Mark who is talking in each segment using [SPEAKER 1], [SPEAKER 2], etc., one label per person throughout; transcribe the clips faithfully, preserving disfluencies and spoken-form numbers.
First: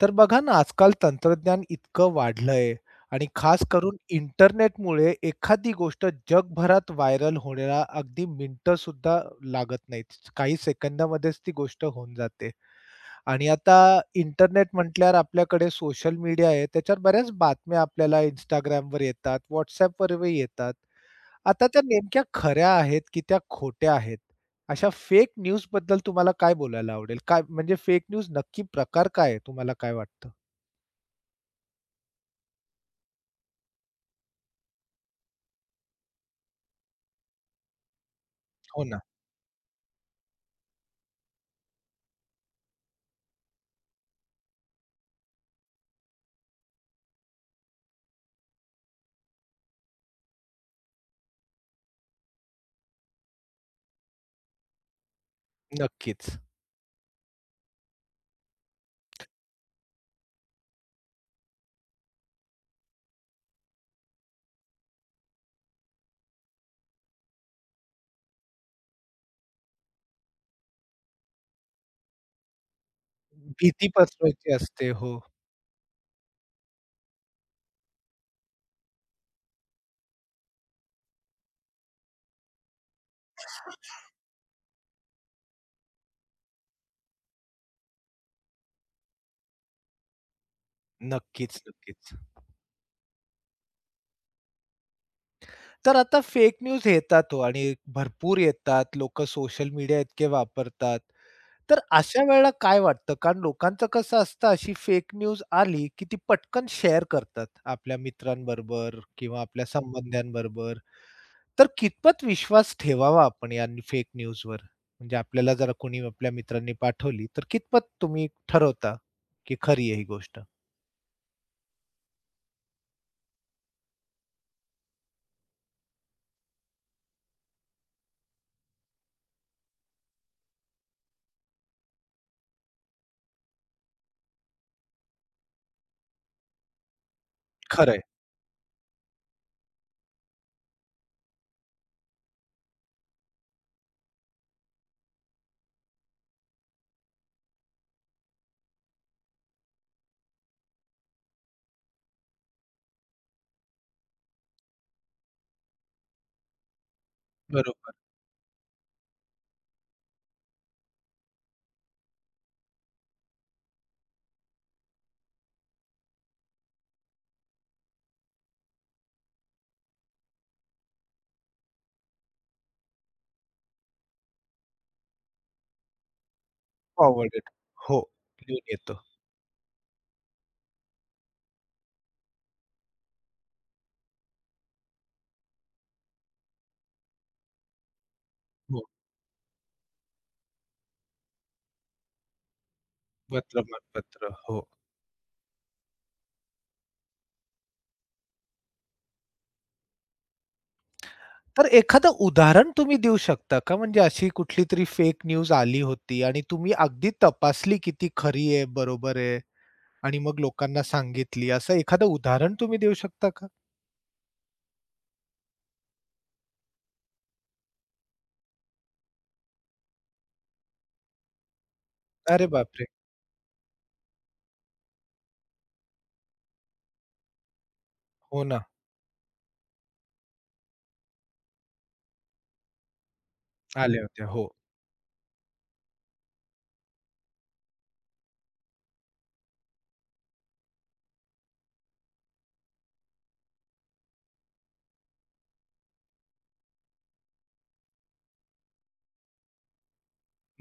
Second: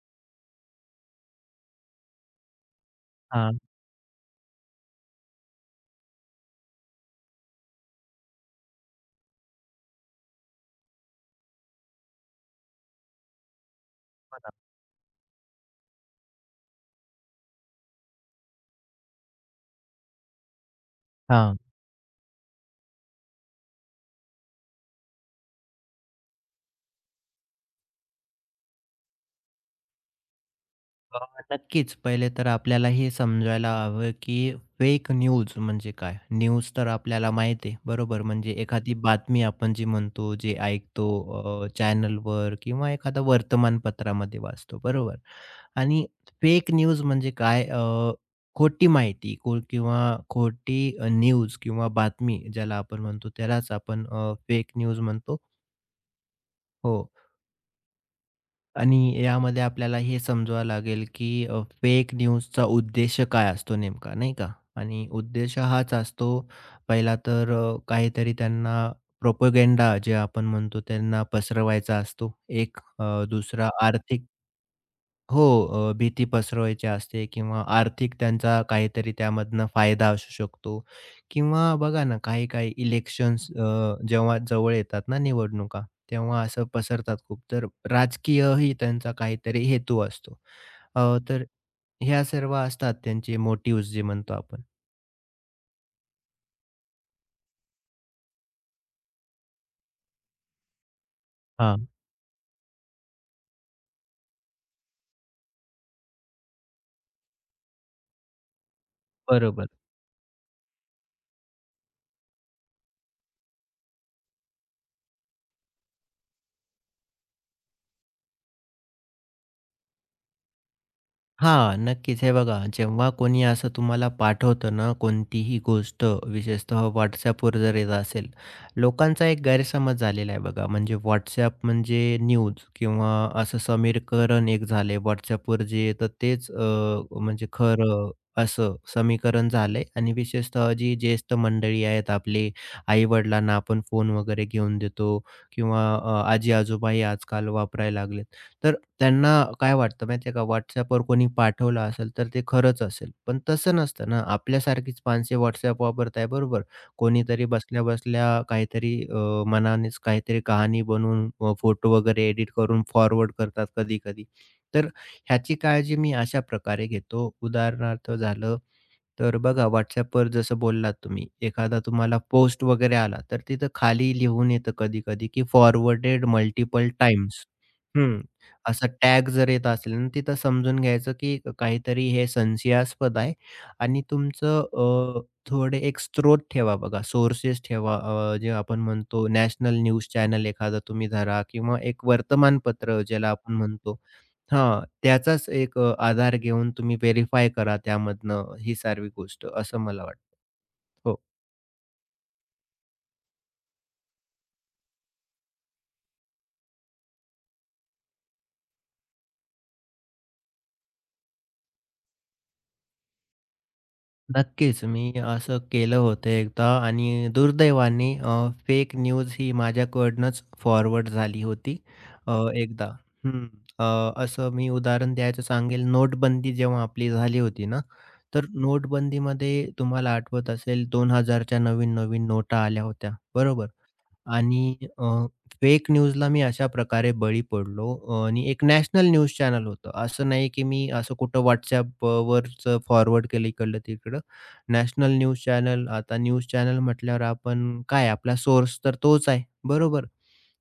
[SPEAKER 1] तर बघा ना, आजकाल तंत्रज्ञान इतकं वाढलंय आणि
[SPEAKER 2] हां,
[SPEAKER 1] खास करून इंटरनेटमुळे एखादी गोष्ट जगभरात व्हायरल होण्याला अगदी मिनिटंसुद्धा लागत नाहीत. काही सेकंदामध्येच ती गोष्ट होऊन जाते. आणि आता इंटरनेट म्हटल्यावर आपल्याकडे सोशल मीडिया आहे. त्याच्यावर बऱ्याच बातम्या आपल्याला Instagramवर येतात, WhatsAppवरही येतात.
[SPEAKER 2] हां.
[SPEAKER 1] आता त्या नेमक्या खऱ्या आहेत की त्या खोट्या आहेत? अशा फेक न्यूजबद्दल तुम्हाला काय बोलायला आवडेल? काय म्हणजे फेक न्यूज नक्की प्रकार काय आहे? तुम्हाला काय वाटतं?
[SPEAKER 2] अ, नक्कीच. पहिले तर आपल्याला हे समजायला हवं, की फेक न्यूज म्हणजे काय? न्यूज तर आपल्याला माहीत आहे, बरोबर? म्हणजे
[SPEAKER 1] हो
[SPEAKER 2] एखादी
[SPEAKER 1] ना.
[SPEAKER 2] बातमी आपण जी म्हणतो, जे ऐकतो अ, चॅनलवर किंवा एखादा वर्तमानपत्रामध्ये वाचतो, बरोबर? आणि फेक न्यूज म्हणजे काय? अ, खोटी माहिती को किंवा खोटी अ, न्यूज किंवा बातमी ज्याला आपण म्हणतो, त्यालाच आपण अ, फेक न्यूज म्हणतो.
[SPEAKER 1] नक्कीच.
[SPEAKER 2] हो. आणि यामध्ये आपल्याला हे समजावं लागेल, की अ, फेक न्यूजचा उद्देश काय असतो नेमका, नाही का? आणि उद्देश हाच असतो पहिला तर अ, काहीतरी त्यांना प्रोपगेंडा जे आपण म्हणतो त्यांना पसरवायचा असतो. एक अ, दुसरा
[SPEAKER 1] भीती
[SPEAKER 2] आर्थिक
[SPEAKER 1] पसरवायची असते. हो.
[SPEAKER 2] हो, अ, भीती पसरवायची असते किंवा आर्थिक त्यांचा काहीतरी त्यामधनं फायदा असू शकतो किंवा बघा ना, काही-काही इलेक्शन्स अ, जेव्हा जवळ येतात ना निवडणुका, तेव्हा असं पसरतात खूप. तर राजकीयही त्यांचा काहीतरी हेतू असतो. अ, तर
[SPEAKER 1] नक्कीच, नक्कीच.
[SPEAKER 2] ह्या सर्व असतात त्यांचे मोटिव्हज जे म्हणतो आपण.
[SPEAKER 1] तर आता फेक न्यूज येतात हो आणि भरपूर येतात. लोकं सोशल मीडिया इतके वापरतात. तर
[SPEAKER 2] हां.
[SPEAKER 1] अशा वेळेला काय वाटतं? कारण लोकांचं कसं असतं अशी फेक न्यूज आली, की ती पटकन शेअर करतात आपल्या मित्रांबरोबर किंवा आपल्या
[SPEAKER 2] बरोबर.
[SPEAKER 1] संबंध्यांबरोबर. तर कितपत विश्वास ठेवावा आपण या फेक न्यूजवर? म्हणजे आपल्याला जरा कोणी आपल्या मित्रांनी पाठवली, तर कितपत तुम्ही ठरवता, की खरी आहे ही गोष्ट?
[SPEAKER 2] हां, नक्कीच. हे बघा, जेव्हा कोणी असं तुम्हाला पाठवतं ना, कोणतीही गोष्ट, विशेषतः WhatsAppवर जर येत असेल, लोकांचा एक गैरसमज झालेला आहे बघा. म्हणजे WhatsApp म्हणजे न्यूज किंवा असं समीकरण एक झालंय. WhatsAppवर जे येतं तेच अ, म्हणजे
[SPEAKER 1] खरं.
[SPEAKER 2] खरं असं समीकरण झालंय आणि विशेषतः जी ज्येष्ठ मंडळी आहेत आपले, आई-वडिलांना आपण फोन वगैरे घेऊन देतो किंवा आजी-आजोबाही आजकाल वापरायला लागलेत. तर त्यांना काय वाटतं माहिती आहे का, WhatsAppवर कोणी पाठवलं असेल, तर ते खरंच असेल. पण तसं नसतं ना, आपल्यासारखीच माणसे WhatsApp वापरत बरोबर. कोणीतरी
[SPEAKER 1] बरोबर.
[SPEAKER 2] बसल्या-बसल्या काहीतरी अ, मनानेच काहीतरी कहाणी बनवून फोटो वगैरे एडिट करून फॉरवर्ड करतात कधी-कधी. तर ह्याची काळजी मी अशा प्रकारे घेतो. उदाहरणार्थ झालं तर बघा WhatsAppवर जसं बोललात तुम्ही, एखादा तुम्हाला पोस्ट वगैरे आला, तर तिथं खाली लिहून येतं कधी-कधी, की फॉरवर्डेड मल्टिपल टाइम्स.
[SPEAKER 1] फॉरवर्डेड. हो.
[SPEAKER 2] हं.
[SPEAKER 1] लिहून
[SPEAKER 2] असा
[SPEAKER 1] येतो.
[SPEAKER 2] टॅग जर येत असेल ना, तिथं समजून घ्यायचं, की काहीतरी हे संशयास्पद आहे आणि तुमचं अ, थोडे एक स्रोत ठेवा बघा, सोर्सेस ठेवा. अ, जे
[SPEAKER 1] हो.
[SPEAKER 2] आपण म्हणतो नॅशनल न्यूज चॅनल एखादा तुम्ही धरा किंवा एक वर्तमानपत्र ज्याला आपण म्हणतो.
[SPEAKER 1] वर्तमानपत्र. हो.
[SPEAKER 2] हां, त्याचाच एक अ, आधार घेऊन तुम्ही व्हेरिफाय करा त्यामधनं ही सारी गोष्ट, असं मला वाटतं. हो.
[SPEAKER 1] तर एखादं उदाहरण तुम्ही देऊ शकता का? म्हणजे अशी कुठली तरी फेक न्यूज आली होती आणि तुम्ही अगदी तपासली की ती खरी आहे, बरोबर आहे आणि मग लोकांना सांगितली. असं एखादं उदाहरण तुम्ही देऊ शकता का?
[SPEAKER 2] नक्कीच, मी असं केलं होतं एकदा आणि दुर्दैवाने फेक न्यूज ही माझ्याकडनंच फॉरवर्ड झाली होती अ,
[SPEAKER 1] अरे बापरे!
[SPEAKER 2] एकदा. हं. अ, असं मी उदाहरण द्यायचं सांगेल, नोटबंदी जेव्हा आपली झाली होती ना,
[SPEAKER 1] हो
[SPEAKER 2] तर
[SPEAKER 1] ना.
[SPEAKER 2] नोटबंदीमध्ये तुम्हाला आठवत असेल 2000च्या नवीन-नवीन नोटा आल्या होत्या, बरोबर?
[SPEAKER 1] आल्या होत्या. हो.
[SPEAKER 2] आणि फेक न्यूजला मी अशा प्रकारे बळी पडलो अ, आणि एक नॅशनल न्यूज चॅनल होतं. असं नाही की मी असं कुठं WhatsAppवरचं फॉरवर्ड केलं इकडलं-तिकडं. नॅशनल न्यूज चॅनल आता न्यूज चॅनल म्हटल्यावर आपण काय आपला सोर्स तर तोच आहे, बरोबर?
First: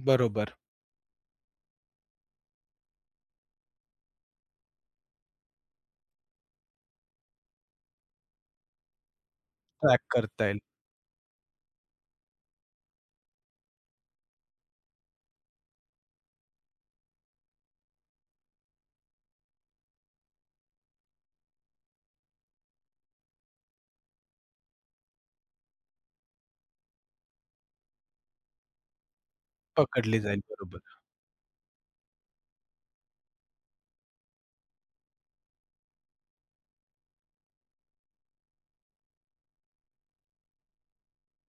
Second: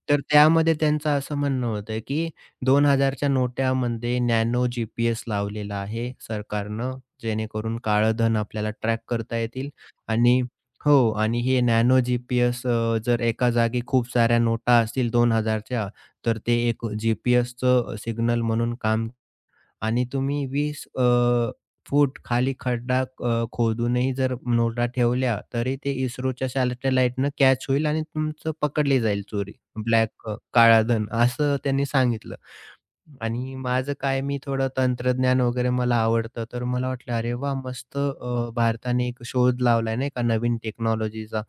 [SPEAKER 2] तर
[SPEAKER 1] बरोबर.
[SPEAKER 2] त्यामध्ये त्यांचं असं म्हणणं होतं की दोन हजार च्या नोटामध्ये नॅनो जी पी एस लावलेला आहे सरकारनं, जेणेकरून काळं धन आपल्याला ट्रॅक करता येतील
[SPEAKER 1] ट्रॅक
[SPEAKER 2] आणि
[SPEAKER 1] करता येईल.
[SPEAKER 2] हो आणि हे नॅनो जी पी एस जर एका जागी खूप साऱ्या नोटा असतील दोन हजार च्या, तर ते एक जी पी एसचं सिग्नल म्हणून काम आणि तुम्ही वीस अ, फूट खाली खड्डा अ, खोदूनही जर नोटा ठेवल्या, तरी ते इस्रोच्या सॅटेलाईटनं कॅच होईल आणि तुमचं पकडली जाईल चोरी.
[SPEAKER 1] पकडली
[SPEAKER 2] ब्लॅक
[SPEAKER 1] जाईल. बरोबर.
[SPEAKER 2] काळा धन असं त्यांनी सांगितलं आणि माझं काय मी थोडं तंत्रज्ञान वगैरे मला आवडतं, तर मला वाटलं, "अरे वाह! मस्त अ, भारताने एक शोध लावलाय नाही का नवीन टेक्नॉलॉजीचा."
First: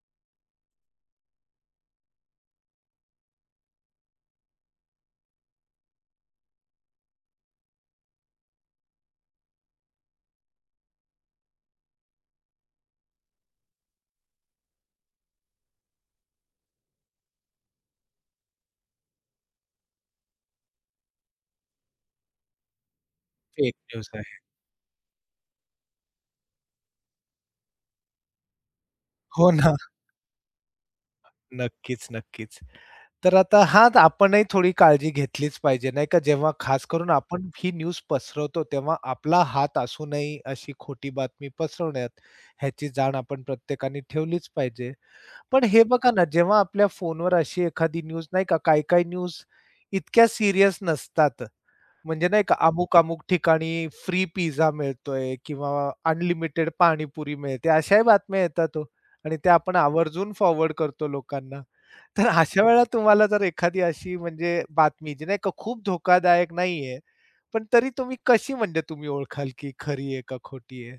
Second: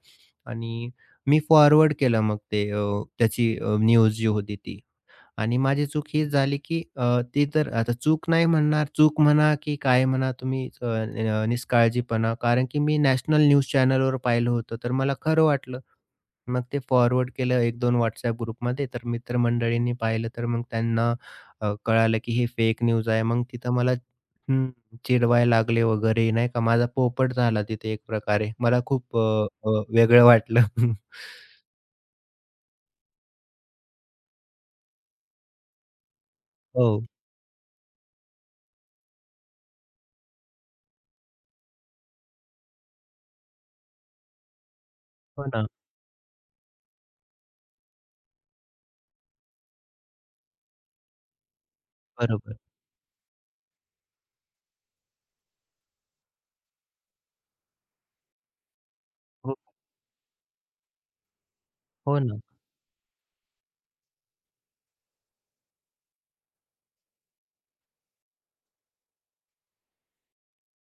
[SPEAKER 2] आणि मी फॉरवर्ड केलं मग ते अ, त्याची अ, न्यूज जी होती ती. आणि माझी चूक हीच झाली, की अ, ती तर आता चूक नाही म्हणणार, चूक म्हणा की काय म्हणा तुम्ही अ, अ, निष्काळजीपणा कारण की मी नॅशनल न्यूज चॅनलवर पाहिलं होतं, तर मला खरं वाटलं. मग ते फॉरवर्ड केलं एक दोन WhatsApp ग्रुपमध्ये. तर मित्रमंडळींनी पाहिलं, तर मग त्यांना अ, कळालं की हे फेक न्यूज आहे. मग तिथं
[SPEAKER 1] फेक
[SPEAKER 2] मला
[SPEAKER 1] न्यूज आहे.
[SPEAKER 2] हं, चिडवायला लागले वगैरे नाही का. माझा पोपट झाला तिथे एक प्रकारे. मला खूप अ,
[SPEAKER 1] हो
[SPEAKER 2] अ,
[SPEAKER 1] ना.
[SPEAKER 2] वेगळं वाटलं.
[SPEAKER 1] नक्कीच, नक्कीच. तर आता हाच आपणही थोडी काळजी घेतलीच पाहिजे, नाही का? जेव्हा खास
[SPEAKER 2] हो.
[SPEAKER 1] करून आपण ही न्यूज पसरवतो, तेव्हा आपला हात असू नये अशी खोटी बातमी पसरवण्यात, ह्याची जाण आपण प्रत्येकाने ठेवलीच पाहिजे.
[SPEAKER 2] हो
[SPEAKER 1] पण
[SPEAKER 2] ना.
[SPEAKER 1] हे बघा ना, जेव्हा आपल्या फोनवर अशी एखादी न्यूज नाही का, काही-काही न्यूज इतक्या सीरियस नसतात. म्हणजे नाही का,
[SPEAKER 2] बरोबर.
[SPEAKER 1] अमुक-अमुक ठिकाणी फ्री पिझ्झा मिळतोय किंवा अनलिमिटेड पाणीपुरी मिळते, अशाही बातम्या येतात हो आणि त्या
[SPEAKER 2] हो,
[SPEAKER 1] आपण आवर्जून फॉरवर्ड करतो लोकांना.
[SPEAKER 2] हो
[SPEAKER 1] तर
[SPEAKER 2] ना.
[SPEAKER 1] अशा वेळेला तुम्हाला जर एखादी अशी म्हणजे बातमी जी नाही का खूप धोकादायक नाहीये, पण तरी तुम्ही कशी म्हणजे तुम्ही ओळखाल की खरी आहे का खोटी आहे?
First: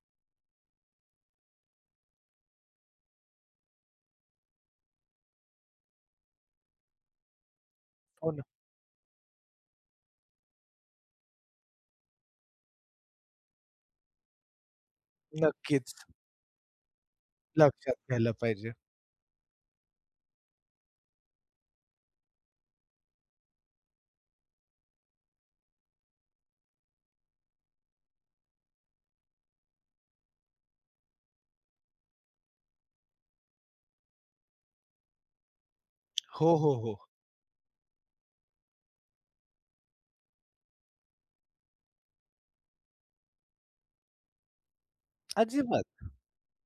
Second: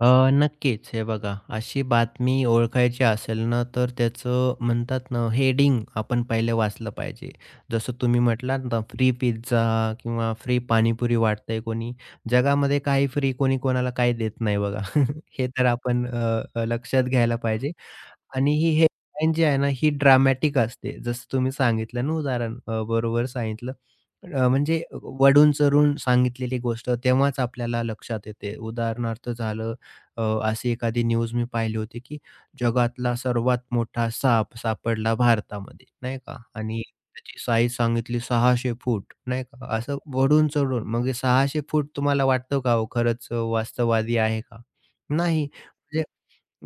[SPEAKER 2] अ, नक्कीच. हे बघा, अशी बातमी ओळखायची असेल ना, तर त्याचं म्हणतात ना, हेडिंग आपण पहिले वाचलं पाहिजे. जसं तुम्ही
[SPEAKER 1] हो ना.
[SPEAKER 2] म्हटलात ना, फ्री पिझ्झा किंवा फ्री पाणीपुरी वाटतंय कोणी. जगामध्ये काही फ्री कोणी कोणाला काही देत नाही बघा. हे तर
[SPEAKER 1] नक्कीच.
[SPEAKER 2] आपण अ, अ, लक्षात घ्यायला पाहिजे.
[SPEAKER 1] लक्षात घ्यायला
[SPEAKER 2] आणि ही
[SPEAKER 1] पाहिजे.
[SPEAKER 2] हेडलाईन जी आहे ना, ही ड्रामॅटिक असते. जसं तुम्ही सांगितलं ना उदाहरण अ, बरोबर सांगितलं. अ, म्हणजे वढून-चढून सांगितलेली गोष्ट तेव्हाच आपल्याला लक्षात येते. उदाहरणार्थ झालं अ, अशी एखादी न्यूज मी पाहिली होती, की जगातला सर्वात मोठा साप सापडला भारतामध्ये, नाही का?
[SPEAKER 1] हो, हो,
[SPEAKER 2] आणि
[SPEAKER 1] हो.
[SPEAKER 2] त्याची साईज सांगितली सहाशे फूट, नाही का? असं वढून-चढून. मग हे सहाशे फूट तुम्हाला वाटतं का हो खरंच अ, वास्तववादी आहे का? नाही.
[SPEAKER 1] अजिबात.
[SPEAKER 2] म्हणजे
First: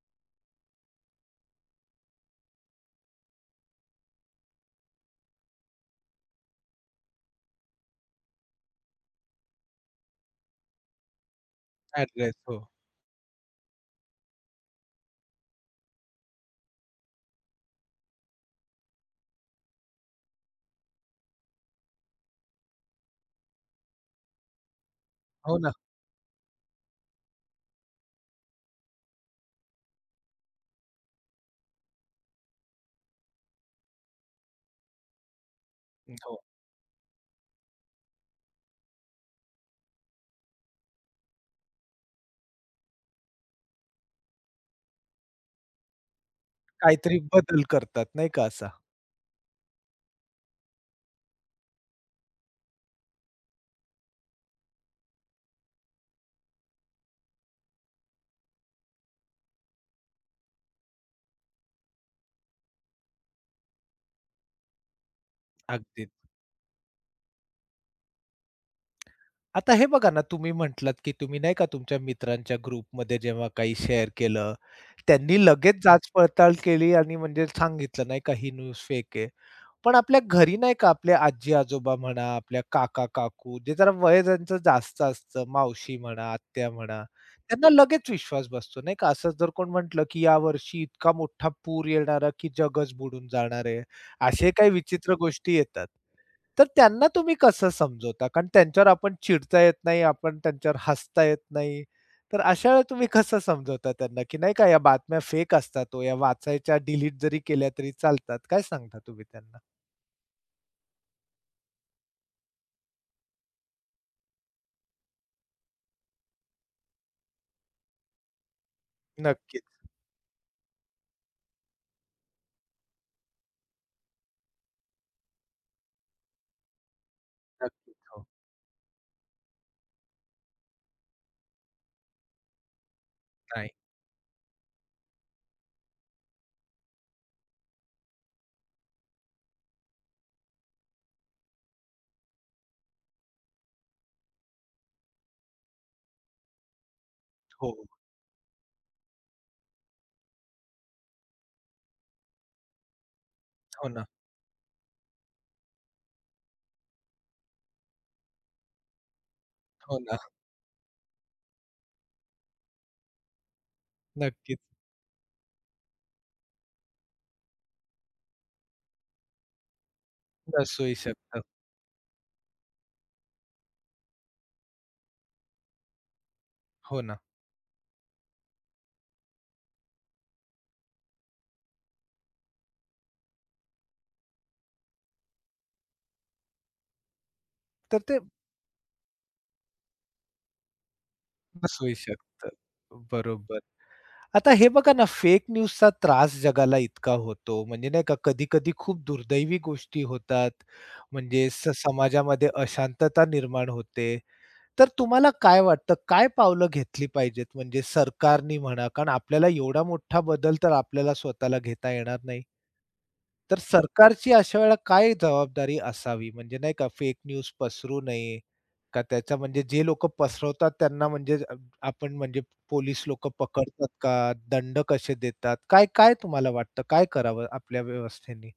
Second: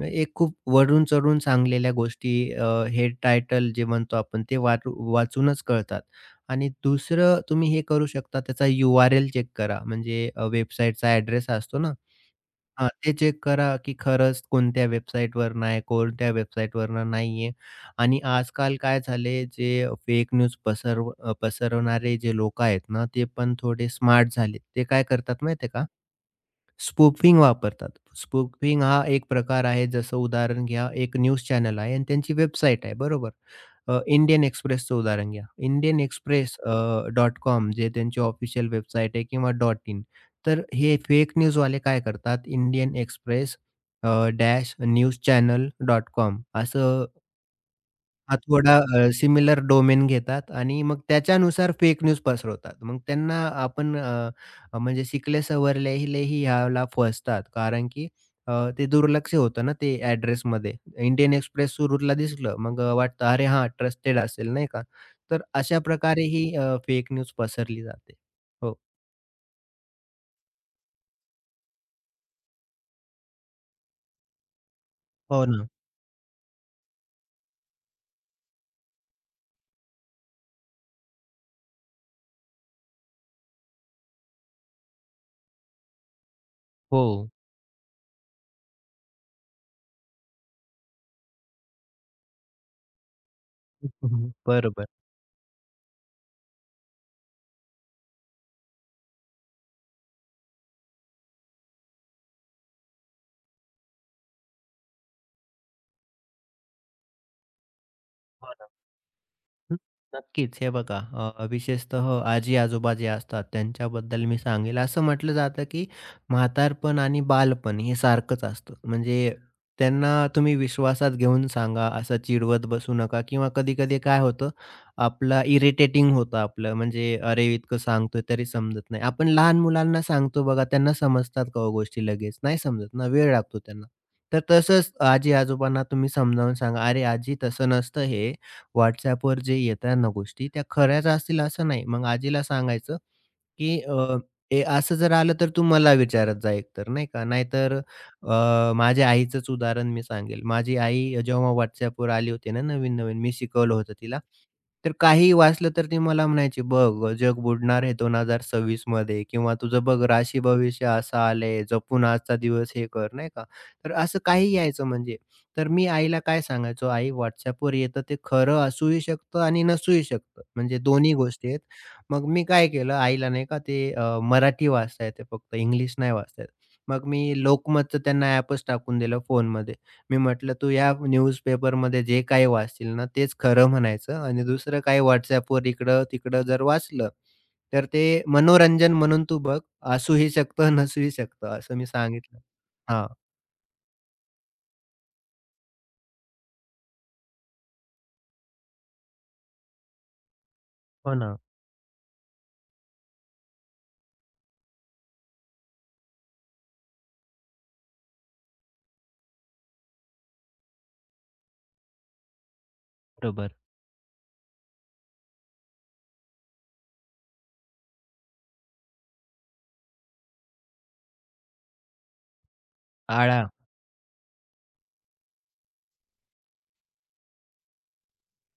[SPEAKER 2] एक खूप वरून चढून सांगलेल्या गोष्टी अ, हेड टायटल जे म्हणतो आपण ते वाटू वाचूनच कळतात. आणि दुसरं तुम्ही हे करू शकता त्याचा यू आर एल चेक करा. म्हणजे अ, वेबसाईटचा ॲड्रेस असतो ना
[SPEAKER 1] ॲड्रेस. हो.
[SPEAKER 2] हां, ते चेक करा, की खरंच कोणत्या वेबसाईटवरून आहे, कोणत्या वेबसाईटवरून नाहीये. आणि आजकाल काय झाले जे फेक न्यूज पसरव अ, पसरवणारे जे लोकं आहेत ना, ते पण थोडे स्मार्ट झालेत. ते काय करतात
[SPEAKER 1] हो
[SPEAKER 2] माहिती
[SPEAKER 1] ना.
[SPEAKER 2] का? स्पूफिंग वापरतात. स्पूफिंग हा एक प्रकार आहे. जसं उदाहरण घ्या, एक न्यूज चॅनल आहे आणि त्यांची वेबसाईट आहे, बरोबर? अ, इंडियन एक्सप्रेसचं उदाहरण घ्या. इंडियन
[SPEAKER 1] हो.
[SPEAKER 2] एक्सप्रेस डॉट कॉम जे त्यांची ऑफिशियल वेबसाईट आहे किंवा डॉट इन. तर हे फेक न्यूजवाले काय करतात, Indian Express uh, dash news channel dot com असं
[SPEAKER 1] काहीतरी बदल करतात नाही
[SPEAKER 2] हा
[SPEAKER 1] का असा.
[SPEAKER 2] थोडा सिमिलर डोमेन घेतात आणि मग त्याच्यानुसार फेक न्यूज पसरवतात. मग त्यांना आपण अ, अ, म्हणजे शिकले-सवरलेलेही ह्याला फसतात. कारण की अ, ते दुर्लक्ष होतं ना ते ॲड्रेसमध्ये. इंडियन एक्सप्रेस सुरूला दिसलं, मग अ, वाटतं अरे हां, ट्रस्टेड असेल नाही का? तर अशा
[SPEAKER 1] अगदीच.
[SPEAKER 2] प्रकारे ही फेक न्यूज पसरली जाते. हो.
[SPEAKER 1] आता हे बघा ना, तुम्ही म्हटलात, की तुम्ही नाही का तुमच्या मित्रांच्या ग्रुपमध्ये जेव्हा काही शेअर केलं, त्यांनी
[SPEAKER 2] हो ना.
[SPEAKER 1] लगेच जाच-पडताळ केली आणि म्हणजे सांगितलं नाही का, ही न्यूज फेक आहे. पण आपल्या घरी नाही का आपले आजी-आजोबा म्हणा, आपल्या काका-काकू जे जरा वय त्यांचं जास्त असतं, मावशी म्हणा, आत्या म्हणा,
[SPEAKER 2] हो.
[SPEAKER 1] त्यांना लगेच विश्वास बसतो नाही का. असं जर कोण म्हटलं, की यावर्षी इतका मोठा पूर येणार आहे, की जगच बुडून जाणार आहे. असे काही
[SPEAKER 2] बरोबर.
[SPEAKER 1] विचित्र गोष्टी येतात. तर त्यांना तुम्ही कसं समजवता? कारण त्यांच्यावर आपण चिडता येत नाही, आपण त्यांच्यावर हसता येत नाही. तर अशा वेळेला तुम्ही कसं समजवता त्यांना, की नाही का या बातम्या फेक असतात ओ, या वाचायच्या डिलीट जरी केल्या तरी चालतात.
[SPEAKER 2] हो
[SPEAKER 1] काय
[SPEAKER 2] ना.
[SPEAKER 1] सांगता तुम्ही त्यांना?
[SPEAKER 2] हं, नक्कीच. हे बघा अ, विशेषतः आजी-आजोबा जे असतात त्यांच्याबद्दल मी सांगेल. असं म्हटलं जातं, की म्हातारपण आणि बालपण हे सारखंच असतं. म्हणजे
[SPEAKER 1] नक्कीच,
[SPEAKER 2] त्यांना तुम्ही विश्वासात घेऊन सांगा, असं चिडवत बसू नका किंवा कधी-कधी काय होतं, आपला इरिटेटिंग होतं आपलं. म्हणजे अरे, इतकं
[SPEAKER 1] नक्कीच.
[SPEAKER 2] सांगतोय
[SPEAKER 1] हो.
[SPEAKER 2] तरी समजत नाही. आपण लहान मुलांना सांगतो बघा, त्यांना समजतात का हो गोष्टी लगेच? नाही समजत ना, वेळ लागतो
[SPEAKER 1] नाही.
[SPEAKER 2] त्यांना. तर तसंच आजी-आजोबांना तुम्ही समजावून सांगा, "अरे आजी, तसं नसतं हे. WhatsAppवर जे येतात ना गोष्टी, त्या खऱ्याच असतील असं नाही. मग आजीला सांगायचं, की अ, "हे असं जर आलं तर तू मला विचारत जा एकतर," नाही का.
[SPEAKER 1] हो,
[SPEAKER 2] नाहीतर अ, माझ्या आईचंच उदाहरण मी सांगेल. माझी आई जेव्हा WhatsAppवर आली होती ना नवीन-नवीन, मी शिकवलं
[SPEAKER 1] हो
[SPEAKER 2] होतं
[SPEAKER 1] ना,
[SPEAKER 2] तिला. तर काहीही वाचलं तर ती मला म्हणायची, "बघ जग बुडणार आहे दोन हजार सव्वीस मध्ये किंवा तुझं
[SPEAKER 1] हो
[SPEAKER 2] बघ
[SPEAKER 1] ना.
[SPEAKER 2] राशी भविष्य असं आलंय, जपून आजचा दिवस हे कर," नाही का. तर असं काही
[SPEAKER 1] नक्कीच.
[SPEAKER 2] यायचं म्हणजे. तर मी आईला काय सांगायचो, "आई WhatsAppवर येतं ते खरं असूही शकतं आणि नसूही शकतं." म्हणजे
[SPEAKER 1] नसूही
[SPEAKER 2] दोन्ही
[SPEAKER 1] शकतं.
[SPEAKER 2] गोष्टी आहेत. मग मी काय केलं आईला नाही का ते अ, मराठी वाचता येते फक्त इंग्लिश नाही वाचता येत.
[SPEAKER 1] हो
[SPEAKER 2] मग
[SPEAKER 1] ना.
[SPEAKER 2] मी लोकमतचं त्यांना ॲपच टाकून दिलं फोनमध्ये. मी म्हटलं, "तू या न्यूजपेपरमध्ये जे काही वाचशील ना तेच खरं म्हणायचं आणि दुसरं काही WhatsAppवर इकडं-तिकडं जर वाचलं, तर
[SPEAKER 1] तर ते
[SPEAKER 2] ते मनोरंजन म्हणून तू बघ. असूही शकतं, नसूही शकतं." असं मी
[SPEAKER 1] नसूही
[SPEAKER 2] सांगितलं.
[SPEAKER 1] शकतं.
[SPEAKER 2] हां,
[SPEAKER 1] बरोबर. आता हे बघा ना, फेक न्यूजचा त्रास जगाला इतका होतो, म्हणजे नाही का कधी-कधी खूप दुर्दैवी गोष्टी होतात.
[SPEAKER 2] हो ना.
[SPEAKER 1] म्हणजे स समाजामध्ये अशांतता निर्माण होते. तर तुम्हाला काय वाटतं, काय पावलं घेतली पाहिजेत म्हणजे सरकारनी म्हणा, कारण आपल्याला एवढा मोठा बदल तर आपल्याला स्वतःला घेता येणार नाही.
[SPEAKER 2] बरोबर.
[SPEAKER 1] तर सरकारची अशा वेळेला काय जबाबदारी असावी? म्हणजे नाही का फेक न्यूज पसरू नये, का त्याच्या म्हणजे जे लोकं पसरवतात त्यांना म्हणजे अ, आपण म्हणजे पोलीस लोकं
[SPEAKER 2] आळा.
[SPEAKER 1] पकडतात का? दंड कसे देतात? काय काय तुम्हाला वाटतं? काय करावं आपल्या व्यवस्थेने?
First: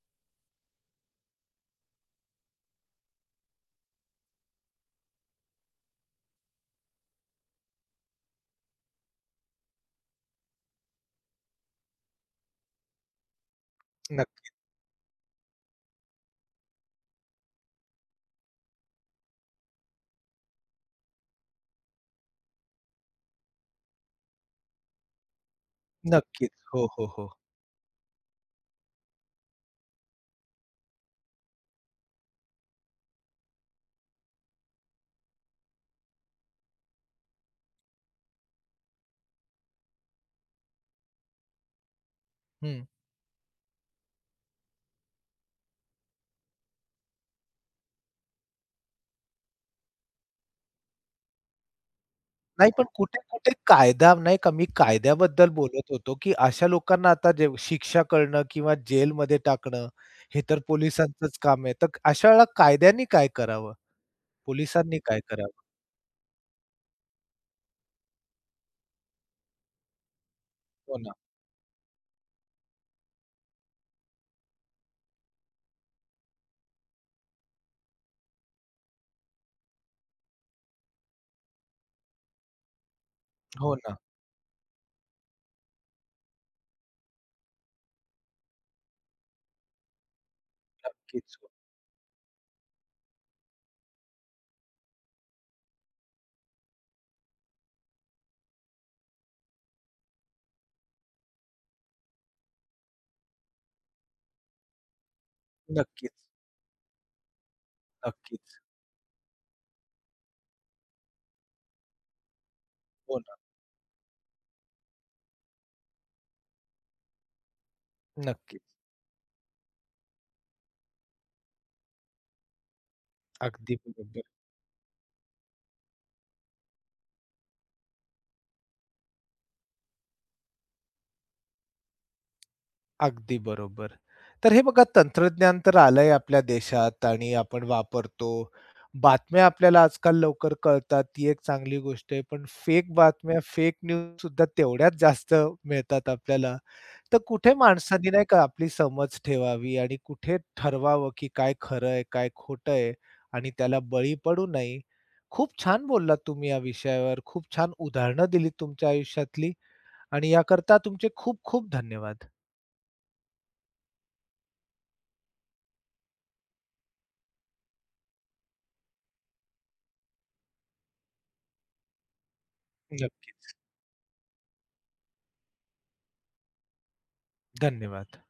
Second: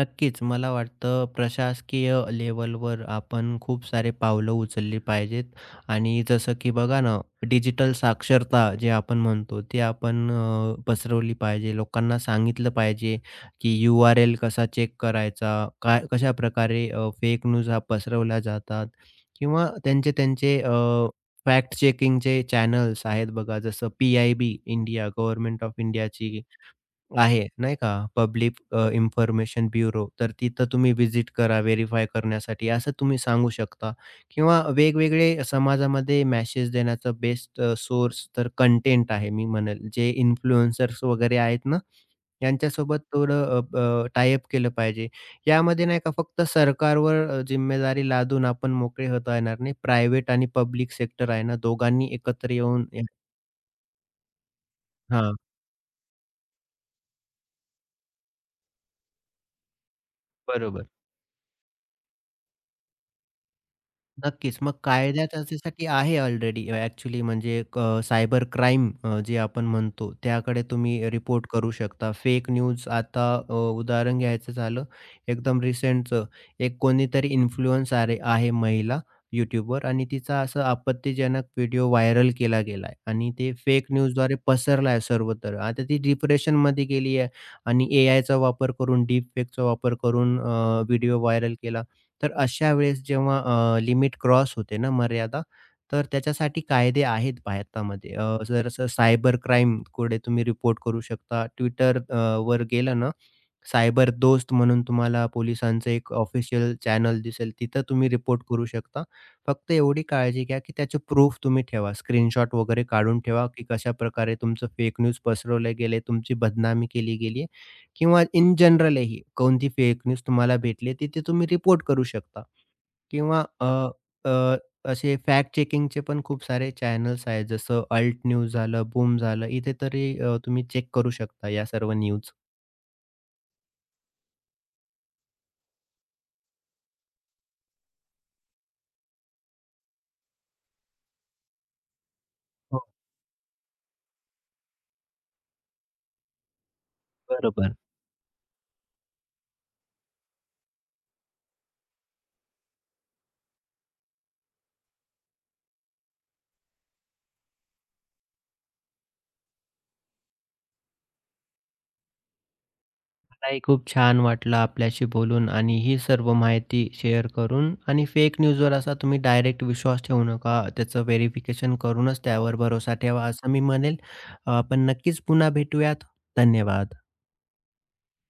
[SPEAKER 2] नक्कीच. मला वाटतं प्रशासकीय लेव्हलवर आपण खूप सारे पावलं उचलली पाहिजेत आणि जसं की बघा ना, डिजिटल साक्षरता जे आपण म्हणतो, ते आपण अ, पसरवली पाहिजे. लोकांना सांगितलं पाहिजे, की यू आर एल
[SPEAKER 1] नक्क
[SPEAKER 2] कसा चेक करायचा, काय कशाप्रकारे अ, फेक न्यूज हा पसरवल्या जातात किंवा त्यांचे त्यांचे फॅक्ट चेकिंगचे चॅनल्स आहेत बघा, जसं P I B India, government of इंडियाची
[SPEAKER 1] नक्कीच. हो, हो, हो.
[SPEAKER 2] आहे, नाही का? Public information bureau. तर तिथं तुम्ही व्हिजिट करा व्हेरिफाय करण्यासाठी, असं तुम्ही सांगू शकता किंवा वेगवेगळे समाजामध्ये मेसेज देण्याचा बेस्ट सोर्स तर कंटेंट आहे मी म्हणेल. जे इन्फ्लुएन्सर्स वगैरे आहेत ना,
[SPEAKER 1] हं.
[SPEAKER 2] यांच्यासोबत थोडं अ, केलं पाहिजे. यामध्ये नाही का फक्त सरकारवर अ, जिम्मेदारी लादून आपण मोकळे होता येणार नाही. प्रायव्हेट आणि पब्लिक सेक्टर आहे ना, दोघांनी एकत्र
[SPEAKER 1] नाही पण
[SPEAKER 2] येऊन एक
[SPEAKER 1] कुठे-कुठे कायदा नाही का मी
[SPEAKER 2] हां,
[SPEAKER 1] कायद्याबद्दल बोलत होतो, की अशा लोकांना आता जे शिक्षा करणं किंवा जेलमध्ये टाकणं, हे तर
[SPEAKER 2] बरोबर.
[SPEAKER 1] पोलिसांचंच काम आहे. तर अशा वेळेला कायद्याने काय करावं?
[SPEAKER 2] नक्कीच. मग
[SPEAKER 1] पोलिसांनी काय
[SPEAKER 2] कायदा
[SPEAKER 1] करावं?
[SPEAKER 2] त्याच्यासाठी आहे ऑलरेडी ॲक्चुअली म्हणजे क सायबर क्राईम अ, जे आपण म्हणतो त्याकडे
[SPEAKER 1] हो
[SPEAKER 2] तुम्ही
[SPEAKER 1] ना,
[SPEAKER 2] रिपोर्ट करू शकता. फेक न्यूज आता अ, उदाहरण घ्यायचं झालं एकदम रिसेंटचं, एक कोणीतरी इन्फ्लुएन्सर आहे आहे महिला YouTubeवर आणि तिचा असा आपत्तीजनक व्हिडिओ व्हायरल केला गेलाय आणि ते
[SPEAKER 1] हो
[SPEAKER 2] फेक
[SPEAKER 1] ना.
[SPEAKER 2] न्यूजद्वारे पसरला आहे सर्वत्र. आता ती डिप्रेशनमध्ये गेली आहे आणि एआयचा वापर करून, डीपफेकचा वापर करून व्हिडिओ
[SPEAKER 1] नक्कीच, हो.
[SPEAKER 2] व्हायरल केला. तर अशा वेळेस जेव्हा अ, लिमिट क्रॉस होते ना मर्यादा, तर त्याच्यासाठी कायदे आहेत भारतामध्ये. अ, जर असं सायबर क्राईमकडे तुम्ही रिपोर्ट करू शकता. ट्विटर अ, वर गेलं ना, सायबर दोस्त म्हणून तुम्हाला पोलिसांचं
[SPEAKER 1] नक्कीच,
[SPEAKER 2] एक ऑफिशियल चॅनल दिसेल. तिथं तुम्ही रिपोर्ट
[SPEAKER 1] नक्कीच.
[SPEAKER 2] करू शकता. फक्त एवढी काळजी घ्या, की त्याचे प्रूफ तुम्ही ठेवा. स्क्रीनशॉट वगैरे
[SPEAKER 1] हो
[SPEAKER 2] काढून
[SPEAKER 1] ना,
[SPEAKER 2] ठेवा, की कशाप्रकारे तुमचं फेक न्यूज पसरवले गेले, तुमची बदनामी केली गेली. किंवा इन
[SPEAKER 1] नक्कीच.
[SPEAKER 2] जनरलही कोणती फेक न्यूज तुम्हाला भेटली तिथे तुम्ही रिपोर्ट करू शकता किंवा अ,
[SPEAKER 1] अगदी बरोबर,
[SPEAKER 2] अ, असे फॅक्ट चेकिंगचे पण खूप सारे चॅनल्स आहेत जसं अल्ट न्यूज झालं, बूम झालं इथे तरी अ, तुम्ही चेक करू शकता या सर्व न्यूज.
[SPEAKER 1] अगदी बरोबर. तर हे बघा तंत्रज्ञान तर आलंय आपल्या देशात आणि आपण वापरतो. बातम्या आपल्याला आजकाल लवकर कळतात, ती एक चांगली गोष्ट आहे. पण
[SPEAKER 2] हो,
[SPEAKER 1] फेक बातम्या, फेक न्यूज सुद्धा तेवढ्याच जास्त मिळतात आपल्याला. तर कुठे
[SPEAKER 2] बरोबर.
[SPEAKER 1] माणसांनी नाही का आपली समज ठेवावी आणि कुठे ठरवावं, की काय खरं आहे, काय खोटं आहे आणि त्याला बळी पडू नये. खूप छान बोललात तुम्ही या विषयावर. खूप छान उदाहरणं दिली तुमच्या आयुष्यातली आणि याकरता तुमचे खूप खूप धन्यवाद.
[SPEAKER 2] मलाही खूप छान वाटलं आपल्याशी बोलून आणि ही सर्व माहिती शेअर करून आणि फेक न्यूजवर असा तुम्ही डायरेक्ट विश्वास ठेवू नका. त्याचं व्हेरिफिकेशन करूनच त्यावर भरोसा ठेवा असं
[SPEAKER 1] नक्कीच.
[SPEAKER 2] मी म्हणेल. आपण नक्कीच पुन्हा भेटूयात. धन्यवाद.
[SPEAKER 1] धन्यवाद.